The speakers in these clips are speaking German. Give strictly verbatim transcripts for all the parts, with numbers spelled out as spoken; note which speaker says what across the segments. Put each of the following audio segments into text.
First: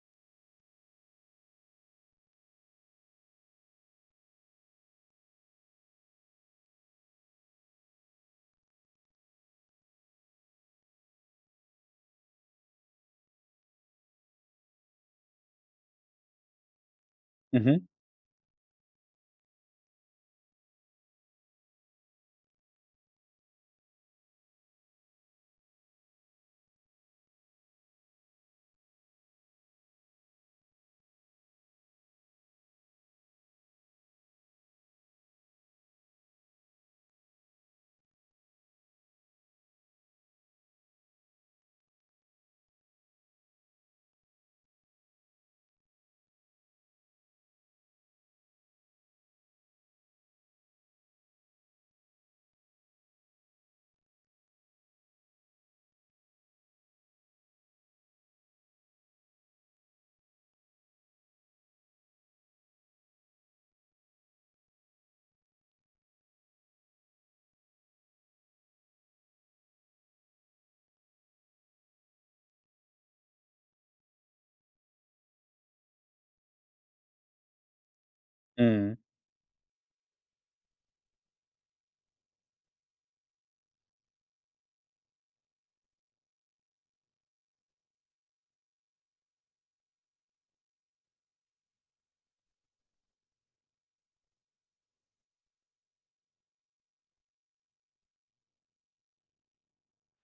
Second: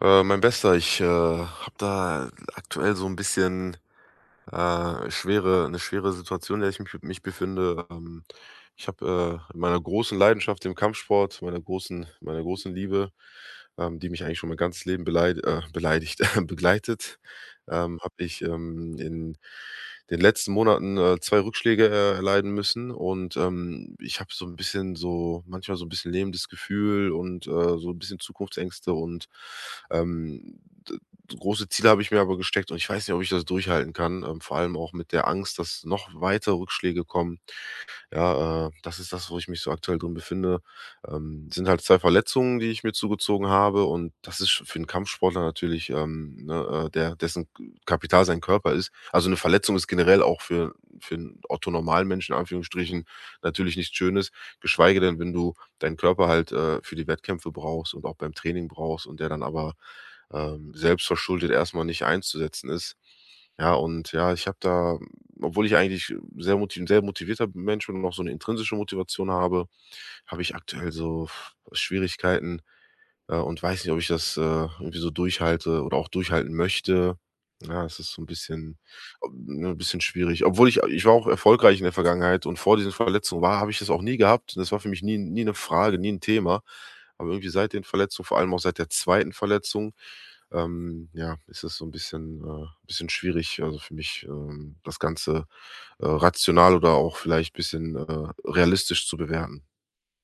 Speaker 1: Äh, mein Bester, ich äh, habe da aktuell so ein bisschen äh, schwere 'ne schwere Situation, in der ich mich mich befinde. Ähm, ich habe, äh, in meiner großen Leidenschaft, dem Kampfsport, meiner großen meiner großen Liebe, ähm, die mich eigentlich schon mein ganzes Leben beleid äh, beleidigt begleitet,
Speaker 2: Mhm.
Speaker 1: ähm, habe ich, ähm, in den letzten Monaten, äh, zwei Rückschläge, äh, erleiden müssen und, ähm, ich habe so ein bisschen so manchmal so ein bisschen lebendes Gefühl und, äh, so ein bisschen Zukunftsängste und, ähm, große Ziele habe ich mir aber gesteckt und ich weiß nicht, ob ich das durchhalten kann, ähm, vor allem auch mit der Angst, dass noch weitere Rückschläge kommen. Ja, äh, das ist das, wo ich mich so aktuell drin befinde. Ähm, sind halt zwei Verletzungen, die ich mir zugezogen habe und das ist für einen Kampfsportler natürlich, ähm, ne, äh, der dessen Kapital sein Körper ist. Also, eine Verletzung ist generell auch für für einen Otto-Normalmenschen in Anführungsstrichen natürlich nichts Schönes, geschweige denn, wenn du deinen Körper halt, äh, für die Wettkämpfe brauchst und auch beim Training brauchst und der dann aber, ähm, selbstverschuldet erstmal nicht einzusetzen ist. Ja, und ja, ich habe da obwohl ich eigentlich sehr motiv sehr motivierter Mensch bin und auch so eine intrinsische Motivation habe, habe ich aktuell so Schwierigkeiten, äh, und weiß nicht, ob ich das, äh, irgendwie so durchhalte oder auch durchhalten möchte. Ja, es ist so ein bisschen
Speaker 2: Mhm.
Speaker 1: ob- ne, ein bisschen schwierig. Obwohl ich ich war auch erfolgreich in der Vergangenheit und vor diesen Verletzungen war habe ich das auch nie gehabt. Das war für mich nie nie eine Frage, nie ein Thema. Aber irgendwie seit den Verletzungen, vor allem auch seit der zweiten Verletzung, ähm, ja, ist es so ein bisschen, äh bisschen schwierig, also für mich, ähm, das Ganze äh, rational oder auch vielleicht bisschen, äh, realistisch zu bewerten.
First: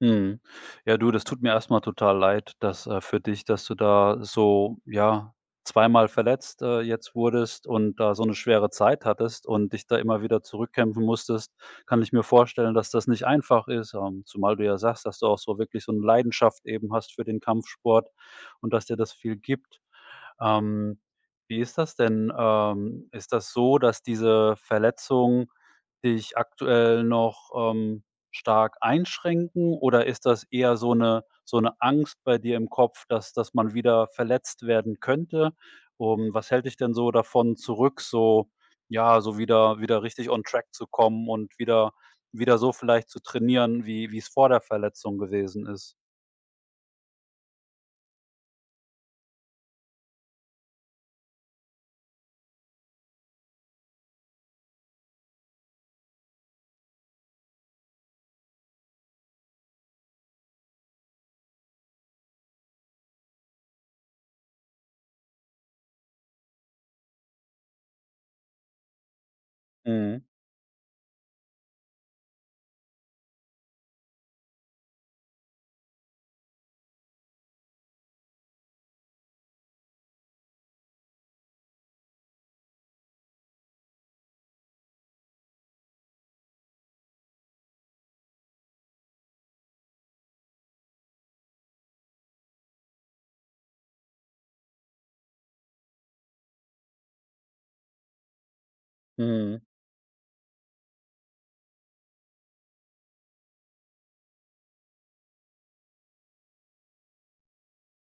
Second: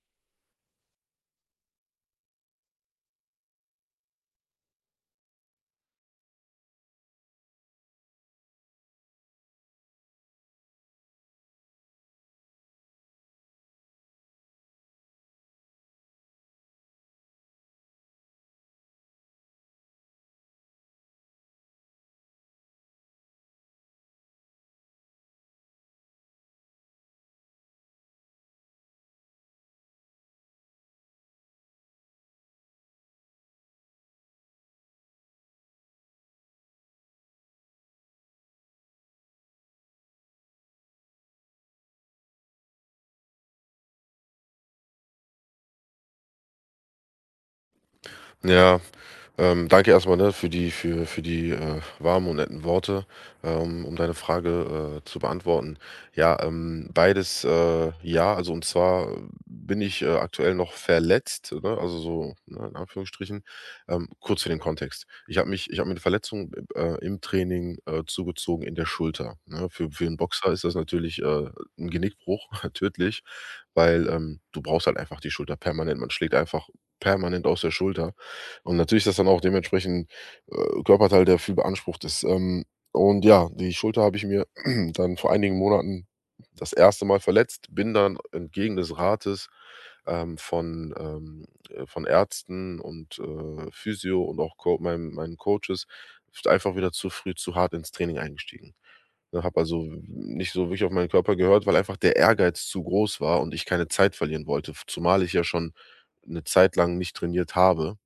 Speaker 2: Mhm. Ja, du, das tut mir erstmal total leid, dass, äh, für dich dass du da so, ja, zweimal verletzt, äh, jetzt wurdest und da so eine schwere Zeit hattest und dich da immer wieder zurückkämpfen musstest, kann ich mir vorstellen, dass das nicht einfach ist, ähm, zumal du ja sagst, dass du auch so wirklich so eine Leidenschaft eben hast für den Kampfsport und dass dir das viel gibt. Ähm, Wie ist das denn? Ähm, ist das so, dass diese Verletzungen dich aktuell noch, ähm, stark einschränken oder ist das eher so eine so eine Angst bei dir im Kopf, dass dass man wieder verletzt werden könnte? Um, was hält dich denn so davon zurück, so ja, so wieder wieder richtig on track zu kommen und wieder wieder so vielleicht zu trainieren, wie wie es vor der Verletzung gewesen ist?
Speaker 1: Ja. Ähm, danke erstmal ne, für die, für, für die äh, warmen und netten Worte, ähm, um deine Frage äh, zu beantworten. Ja, ähm, beides äh, ja, also und zwar bin ich äh, aktuell noch verletzt, ne, also so ne, in Anführungsstrichen, ähm, kurz für den Kontext. Ich habe mich, ich habe mir eine Verletzung äh, im Training äh, zugezogen in der Schulter. Ne. Für, für einen
Speaker 2: Mhm.
Speaker 1: Boxer ist das natürlich äh, ein Genickbruch, tödlich, weil ähm, du brauchst halt einfach die Schulter permanent. Man schlägt einfach permanent aus der Schulter. Und natürlich ist das dann auch dementsprechend, äh, Körperteil, der viel beansprucht ist. Ähm, und ja, die Schulter habe ich mir dann vor einigen Monaten das erste Mal verletzt, bin dann entgegen des Rates, ähm, von, ähm, äh, von Ärzten und, äh, Physio und auch Co meinen meinen Coaches einfach wieder zu früh zu hart ins Training eingestiegen. Ne, habe
Speaker 2: Mhm.
Speaker 1: also nicht so wirklich auf meinen Körper gehört, weil einfach der Ehrgeiz zu groß war und ich keine Zeit verlieren wollte, zumal ich ja schon eine Zeit lang nicht trainiert habe.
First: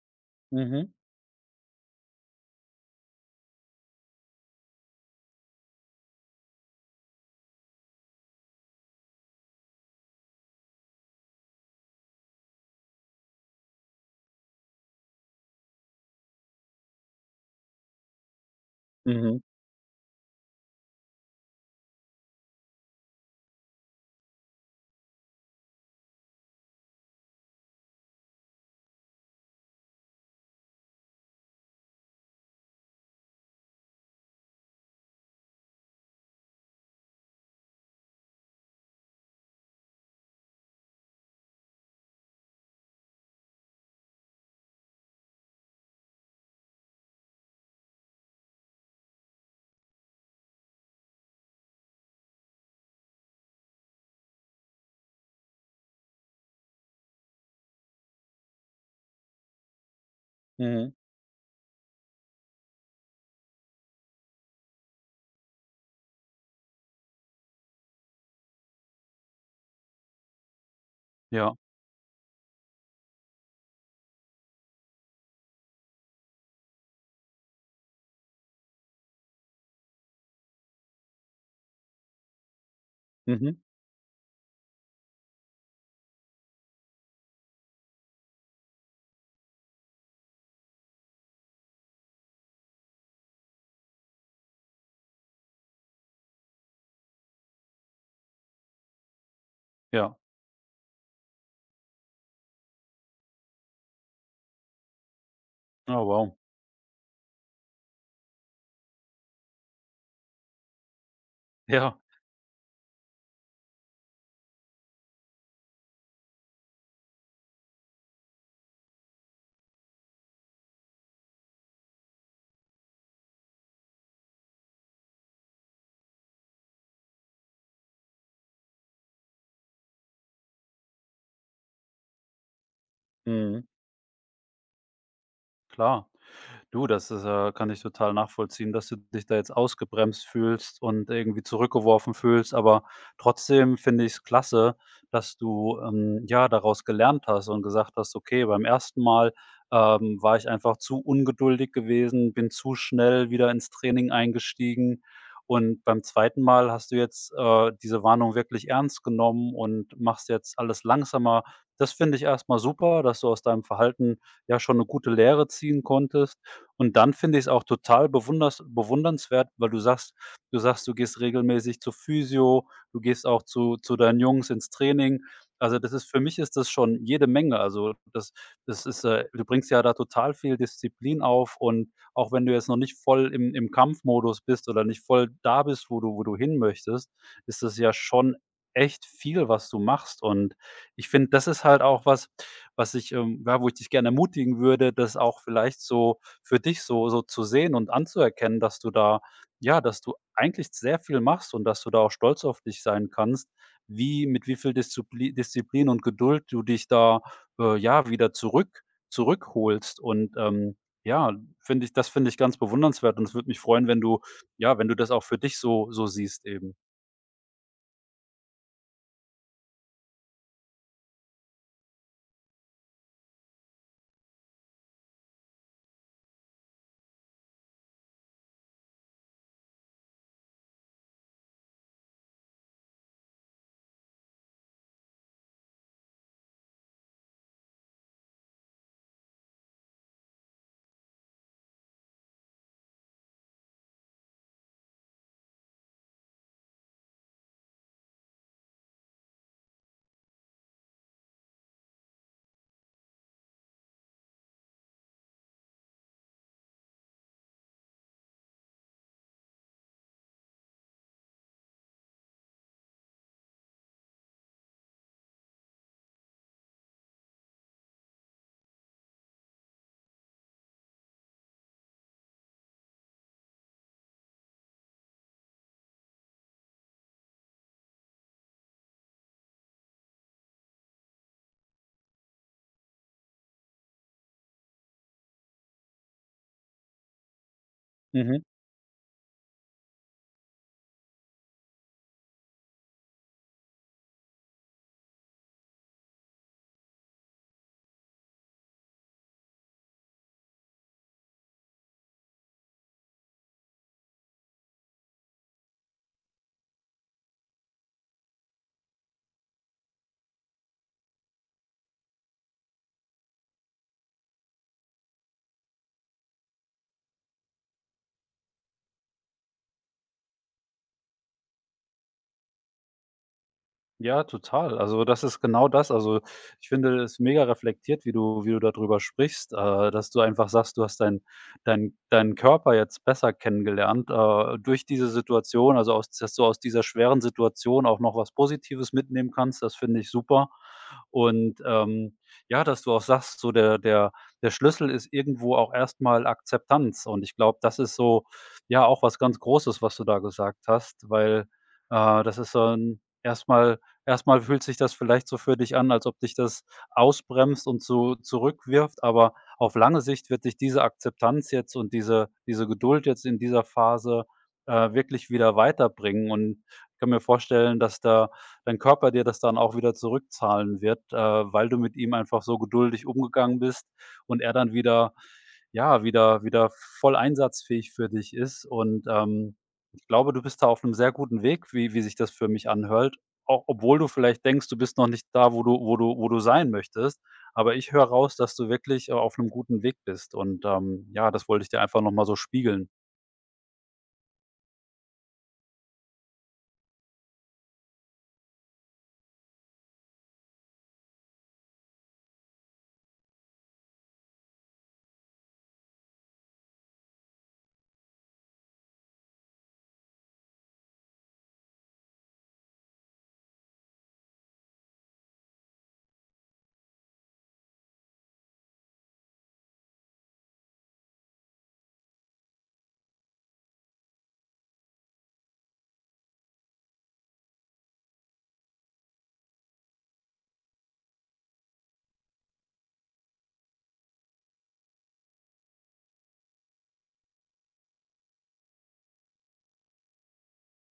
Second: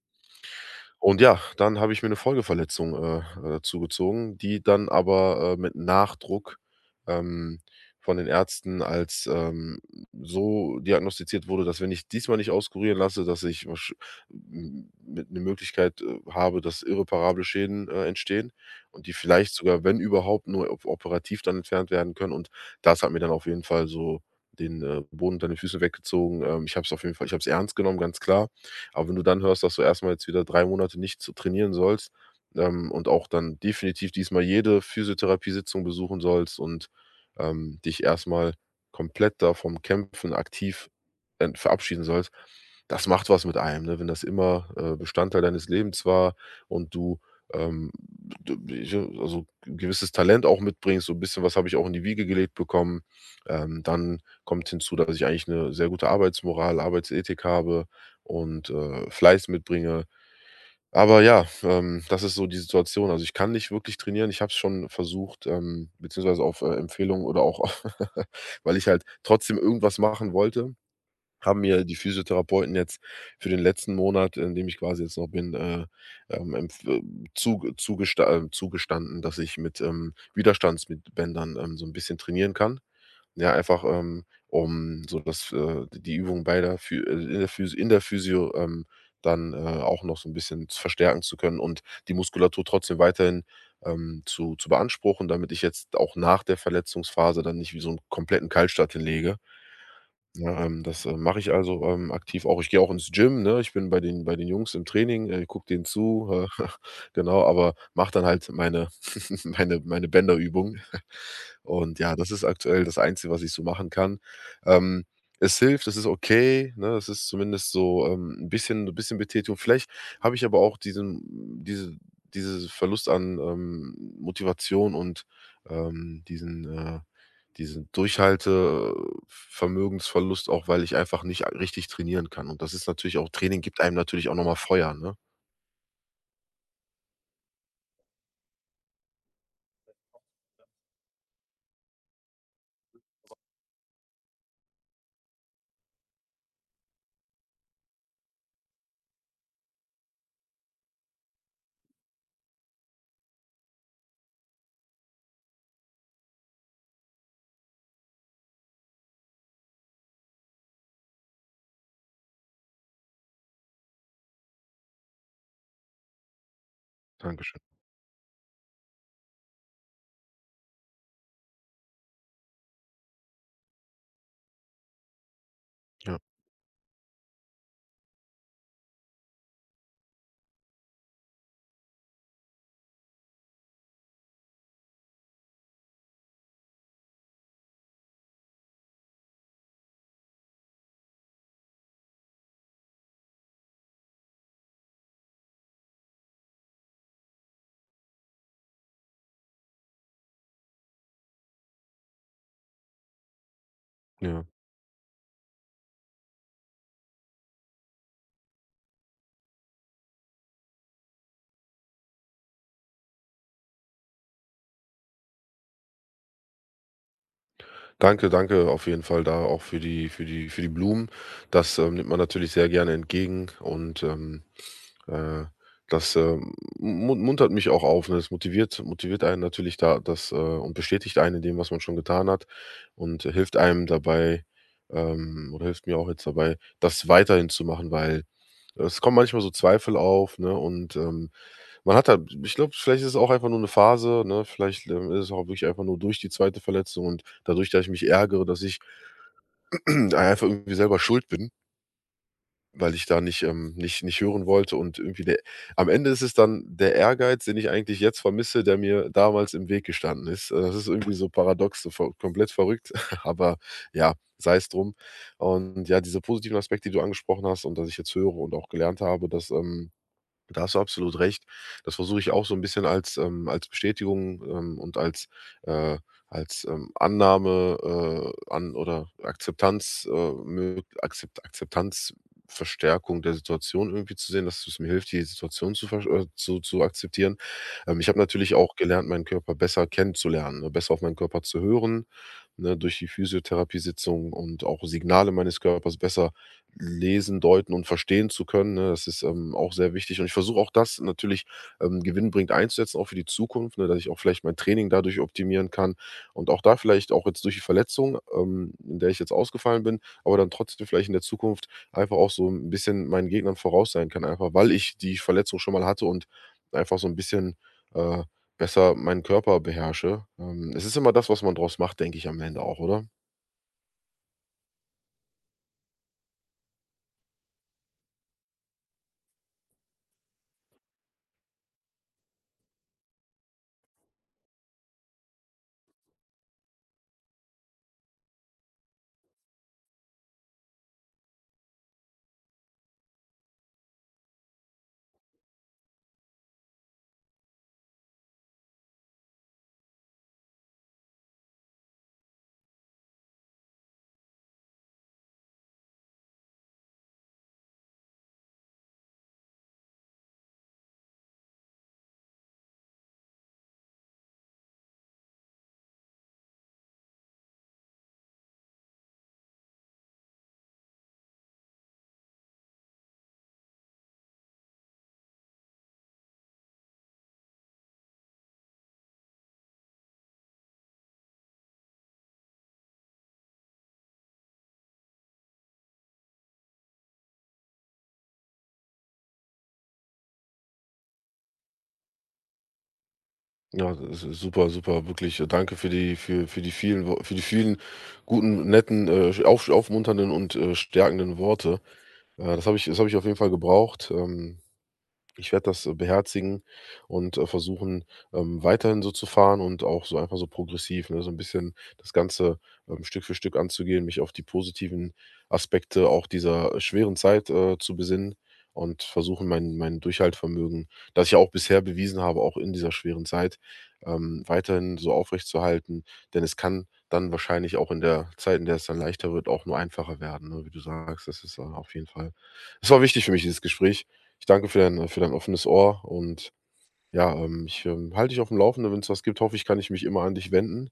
Speaker 2: Mhm.
Speaker 1: Und ja, dann habe ich mir eine Folgeverletzung, äh, äh, zugezogen, die dann aber, äh, mit Nachdruck, ähm, von den Ärzten als, ähm, so diagnostiziert wurde, dass wenn ich diesmal nicht auskurieren lasse, dass ich wahrsch m mit eine Möglichkeit, äh, habe, dass irreparable Schäden, äh, entstehen und die
Speaker 2: Mhm.
Speaker 1: vielleicht sogar, wenn überhaupt, nur op operativ dann entfernt werden können. Und das hat mir dann auf jeden Fall so den, äh, Boden unter den Füßen weggezogen. Ähm, ich habe es auf jeden Fall ich habe es ernst genommen, ganz klar. Aber wenn du dann hörst, dass du erstmal jetzt wieder drei Monate nicht so trainieren sollst, ähm, und auch dann definitiv diesmal jede Physiotherapiesitzung besuchen sollst und, ähm, dich erstmal komplett da vom Kämpfen aktiv ent verabschieden sollst, das macht was mit einem, ne? Wenn das immer, äh, Bestandteil deines Lebens war und du, ähm, d also, 'n gewisses Talent auch mitbringst, so ein bisschen was habe ich auch in die Wiege gelegt bekommen. Ähm, dann kommt hinzu, dass ich eigentlich eine sehr gute Arbeitsmoral, Arbeitsethik habe, und, äh, Fleiß mitbringe.
Speaker 2: Mhm.
Speaker 1: Aber ja, ähm, das ist so die Situation. Also, ich kann nicht wirklich trainieren. Ich habe es schon versucht, ähm, beziehungsweise auf, äh, Empfehlung oder auch weil ich halt trotzdem irgendwas machen wollte,
Speaker 2: Ja.
Speaker 1: haben mir die Physiotherapeuten jetzt für den letzten Monat, in dem ich quasi jetzt noch bin, äh, ähm, empf äh, zuge zugesta äh, zugestanden, dass ich mit, ähm, Widerstandsbändern, ähm, so ein bisschen trainieren kann. Ja,
Speaker 2: Mhm.
Speaker 1: einfach, ähm, um so dass, äh, die Übung bei der Phy äh, in der Physio in der Physio, ähm, dann, äh, auch noch so 'n bisschen z verstärken zu können und die Muskulatur trotzdem weiterhin, ähm, zu zu beanspruchen, damit ich jetzt auch nach der Verletzungsphase dann nicht wie so 'n kompletten Kaltstart hinlege.
Speaker 2: Ja.
Speaker 1: Ja, ähm, das, äh, mache ich also, ähm, aktiv auch. Ich gehe auch ins Gym, ne? Ich bin bei den bei den Jungs im Training, äh, gucke denen
Speaker 2: Oh
Speaker 1: zu,
Speaker 2: wow.
Speaker 1: äh, genau, aber mache dann halt meine meine meine Bänderübung. Und
Speaker 2: Ja,
Speaker 1: ja, das ist aktuell das Einzige, was ich so machen kann. Ähm, Es hilft, es ist okay, ne? Es ist zumindest so, ähm, 'n bisschen ein bisschen Betätigung. Vielleicht habe ich aber auch diesen diese diese Verlust an, ähm, Motivation und, ähm, diesen, äh diesen Durchhalte Vermögensverlust, auch weil ich einfach nicht richtig trainieren kann. Und das ist natürlich auch Training
Speaker 2: mhm,
Speaker 1: gibt einem natürlich auch noch mal Feuer, ne?
Speaker 2: klar. Du, das ist, äh, kann ich total nachvollziehen, dass du dich da jetzt ausgebremst fühlst und irgendwie zurückgeworfen fühlst, aber trotzdem finde ich es klasse, dass du, ähm, ja, daraus gelernt hast und gesagt hast: „Okay, beim ersten Mal, ähm, war ich einfach zu ungeduldig gewesen, bin zu schnell wieder ins Training eingestiegen.“ Und beim zweiten Mal hast du jetzt, äh, diese Warnung wirklich ernst genommen und machst jetzt alles langsamer. Das finde ich erstmal super, dass du aus deinem Verhalten ja schon eine gute Lehre ziehen konntest. Und dann finde ich es
Speaker 1: Dankeschön.
Speaker 2: auch total bewunders bewundernswert, weil du sagst du sagst, du gehst regelmäßig zur Physio, du gehst auch zu zu deinen Jungs ins Training. Also, das ist
Speaker 1: Ja,
Speaker 2: für mich ist das schon jede Menge. Also, das das ist, äh, du bringst ja da total viel Disziplin auf und auch wenn du jetzt noch nicht voll im im Kampfmodus bist oder nicht voll da bist, wo du wo du hin möchtest, ist das ja schon echt viel, was du machst. Und ich finde, das ist halt auch was, was ich ähm, ja, wo ich dich gerne ermutigen würde, das auch vielleicht so für dich so so zu sehen und anzuerkennen, dass du da ja, dass du eigentlich sehr viel machst und dass du da auch stolz auf dich sein kannst, wie
Speaker 1: ja.
Speaker 2: mit wie viel Diszupli Disziplin und Geduld du dich da, äh, ja, wieder zurück zurückholst. Und, ähm, ja, finde ich das finde ich ganz bewundernswert und es würde mich freuen, wenn du ja, wenn du das auch für dich so so siehst eben.
Speaker 1: Danke, danke auf jeden Fall da auch für die für die für die Blumen. Das, ähm, nimmt man natürlich sehr gerne entgegen und, ähm Äh, das, ähm, mun muntert mich auch auf, ne? Es motiviert motiviert einen natürlich da das, äh und bestätigt einen in dem, was man schon getan hat und hilft einem dabei, ähm oder hilft mir auch jetzt dabei, das weiterhin zu machen, weil es kommen manchmal so Zweifel auf, ne, und, ähm, man hat halt ich glaube, vielleicht ist es auch einfach nur eine Phase, ne? Vielleicht, ähm, ist es auch wirklich einfach nur durch die zweite Verletzung und dadurch, dass ich mich ärgere, dass ich einfach irgendwie selber schuld bin. Weil ich da nicht ähm, nicht nicht hören wollte und irgendwie der am Ende ist es dann der Ehrgeiz, den ich eigentlich jetzt vermisse, der mir damals im Weg gestanden ist. Äh, das ist irgendwie so paradox, so ver komplett verrückt, aber ja, sei es drum. Und ja, diese positiven Aspekte, die du angesprochen hast und dass ich jetzt höre und auch gelernt habe, dass, ähm da hast du absolut recht. Das versuche ich auch so ein bisschen als, ähm als Bestätigung, ähm, und als, äh als, ähm, Annahme, äh, an oder Akzeptanz, äh, mög Akzept Akzeptanzverstärkung der Situation irgendwie zu sehen, dass es mir hilft, die Situation zu versch äh, zu zu akzeptieren. Ähm, ich habe
Speaker 2: Mhm.
Speaker 1: natürlich auch gelernt, meinen Körper besser kennenzulernen, ne, besser auf meinen Körper zu hören, ne, durch die Physiotherapiesitzung und auch Signale meines Körpers besser lesen, deuten und verstehen zu können. Ne? Das ist ähm, auch sehr wichtig. Und ich versuche auch das natürlich ähm, gewinnbringend einzusetzen, auch für die Zukunft, ne? Dass ich auch vielleicht mein Training dadurch optimieren kann und auch da vielleicht auch jetzt durch die Verletzung, ähm, in der ich jetzt ausgefallen bin, aber dann trotzdem vielleicht in der Zukunft einfach auch so ein bisschen meinen Gegnern voraus sein kann, einfach weil ich die Verletzung schon mal hatte und einfach so ein bisschen äh, besser meinen Körper beherrsche. Ähm, es ist immer das, was man draus macht, denke ich am Ende auch, oder?
Speaker 2: Ja, total. Also, das ist genau das. Also, ich finde es mega reflektiert, wie du wie du da drüber sprichst, äh, dass du einfach sagst, du hast deinen deinen deinen Körper jetzt besser kennengelernt, äh, durch diese Situation, also, aus dass du aus dieser schweren Situation auch noch was Positives mitnehmen kannst, das finde ich super. Und, ähm, ja, dass du auch sagst, so der der der Schlüssel ist irgendwo auch erstmal Akzeptanz. Und ich glaube, das ist so, ja, auch was ganz Großes, was du da gesagt hast, weil, äh, das ist so 'n erst erstmal fühlt sich das vielleicht so für dich an, als ob dich das ausbremst und so zurückwirft, aber auf lange Sicht wird dich diese Akzeptanz jetzt und diese diese Geduld jetzt in dieser Phase, äh, wirklich wieder weiterbringen. Und ich kann mir vorstellen, dass da dein Körper dir das dann auch wieder zurückzahlen wird, äh, weil du mit ihm einfach so geduldig umgegangen bist und er dann wieder ja, wieder wieder voll einsatzfähig für dich ist. Und, ähm, ich glaube, du bist da auf einem sehr guten Weg, wie wie sich das für mich anhört. Auch obwohl du vielleicht denkst, du bist noch nicht da, wo du wo du wo du sein möchtest. Aber ich höre raus, dass du wirklich, äh, auf einem guten Weg bist und, ähm, ja, das wollte ich dir einfach noch mal so spiegeln.
Speaker 1: Ja, s super, super, wirklich. äh, Danke für die für für die vielen Wo für die vielen guten, netten, äh, auf aufmunternden und, äh, stärkenden Worte. Äh, das habe ich das habe ich auf jeden Fall gebraucht. Ähm ich werde das, äh, beherzigen und, äh, versuchen, ähm, weiterhin so zu fahren und auch so einfach so progressiv, ne, so 'n bisschen das Ganze, ähm, Stück für Stück anzugehen, mich auf die positiven Aspekte auch dieser äh, schweren Zeit, äh, zu besinnen und versuchen, mein mein Durchhaltvermögen, das ich ja auch bisher bewiesen habe, auch in dieser schweren Zeit, ähm, weiterhin so aufrechtzuerhalten. Denn es kann dann wahrscheinlich auch in der Zeit, in der es dann leichter wird, auch nur einfacher werden, ne, wie du sagst. Das ist, äh, auf jeden Fall es war wichtig für mich, dieses Gespräch ich danke für dein äh, für dein offenes Ohr und ja, ähm, ich, ähm, halte dich auf dem Laufenden, wenn es was gibt. Hoffe ich, kann ich mich immer an dich wenden.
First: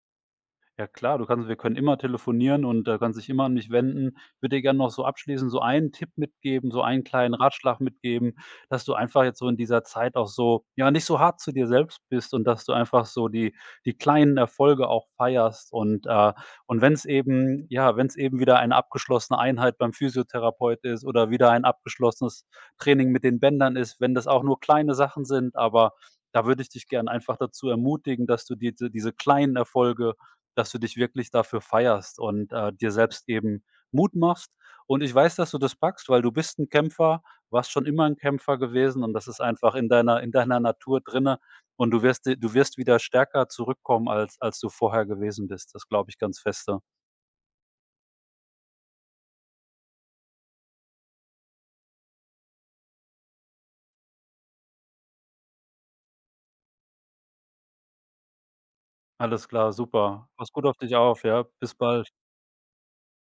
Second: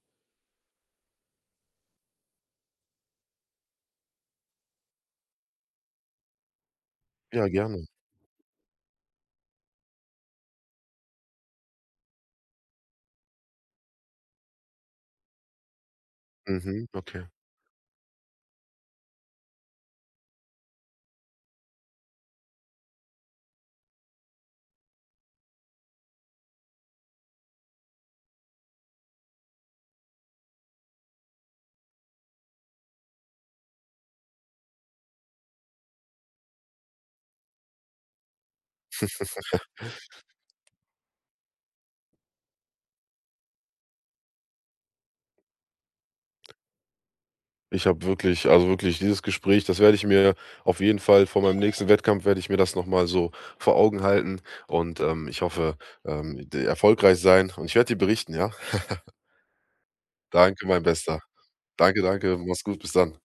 Speaker 2: Ja klar, du kannst wir können immer telefonieren und, äh, kannst dich immer an mich wenden. Ich würde dir gern noch so abschließend so einen Tipp mitgeben, so einen kleinen
Speaker 1: Ja,
Speaker 2: Ratschlag
Speaker 1: gerne.
Speaker 2: mitgeben, dass du einfach jetzt so in dieser Zeit auch so, ja, nicht so hart zu dir selbst bist und dass du einfach so die die kleinen Erfolge auch feierst und, äh, und
Speaker 1: Mhm,
Speaker 2: wenn es
Speaker 1: okay.
Speaker 2: eben ja, wenn es eben wieder eine abgeschlossene Einheit beim Physiotherapeut ist oder wieder ein abgeschlossenes Training mit den Bändern ist, wenn das auch nur kleine Sachen sind, aber da würde ich dich gern einfach dazu ermutigen, dass du diese diese kleinen Erfolge dass du dich wirklich dafür feierst und, äh, dir selbst eben Mut machst. Und ich weiß, dass du das packst, weil du bist ein Kämpfer, warst schon immer ein Kämpfer gewesen und das ist einfach in deiner in deiner Natur drinne und du wirst di du wirst wieder stärker zurückkommen, als als du vorher gewesen bist. Das glaube ich ganz feste.
Speaker 1: Ich habe wirklich also wirklich dieses Gespräch, das werde ich mir auf jeden Fall vor meinem nächsten Wettkampf werde ich mir das noch mal so vor Augen halten und, ähm, ich hoffe, ähm, d erfolgreich sein und ich werde dir berichten, ja?
Speaker 2: Alles klar, super. Pass gut
Speaker 1: Danke,
Speaker 2: auf
Speaker 1: mein
Speaker 2: dich
Speaker 1: Bester.
Speaker 2: auf, ja? Bis
Speaker 1: Danke,
Speaker 2: bald.
Speaker 1: danke. Mach's gut. Bis dann.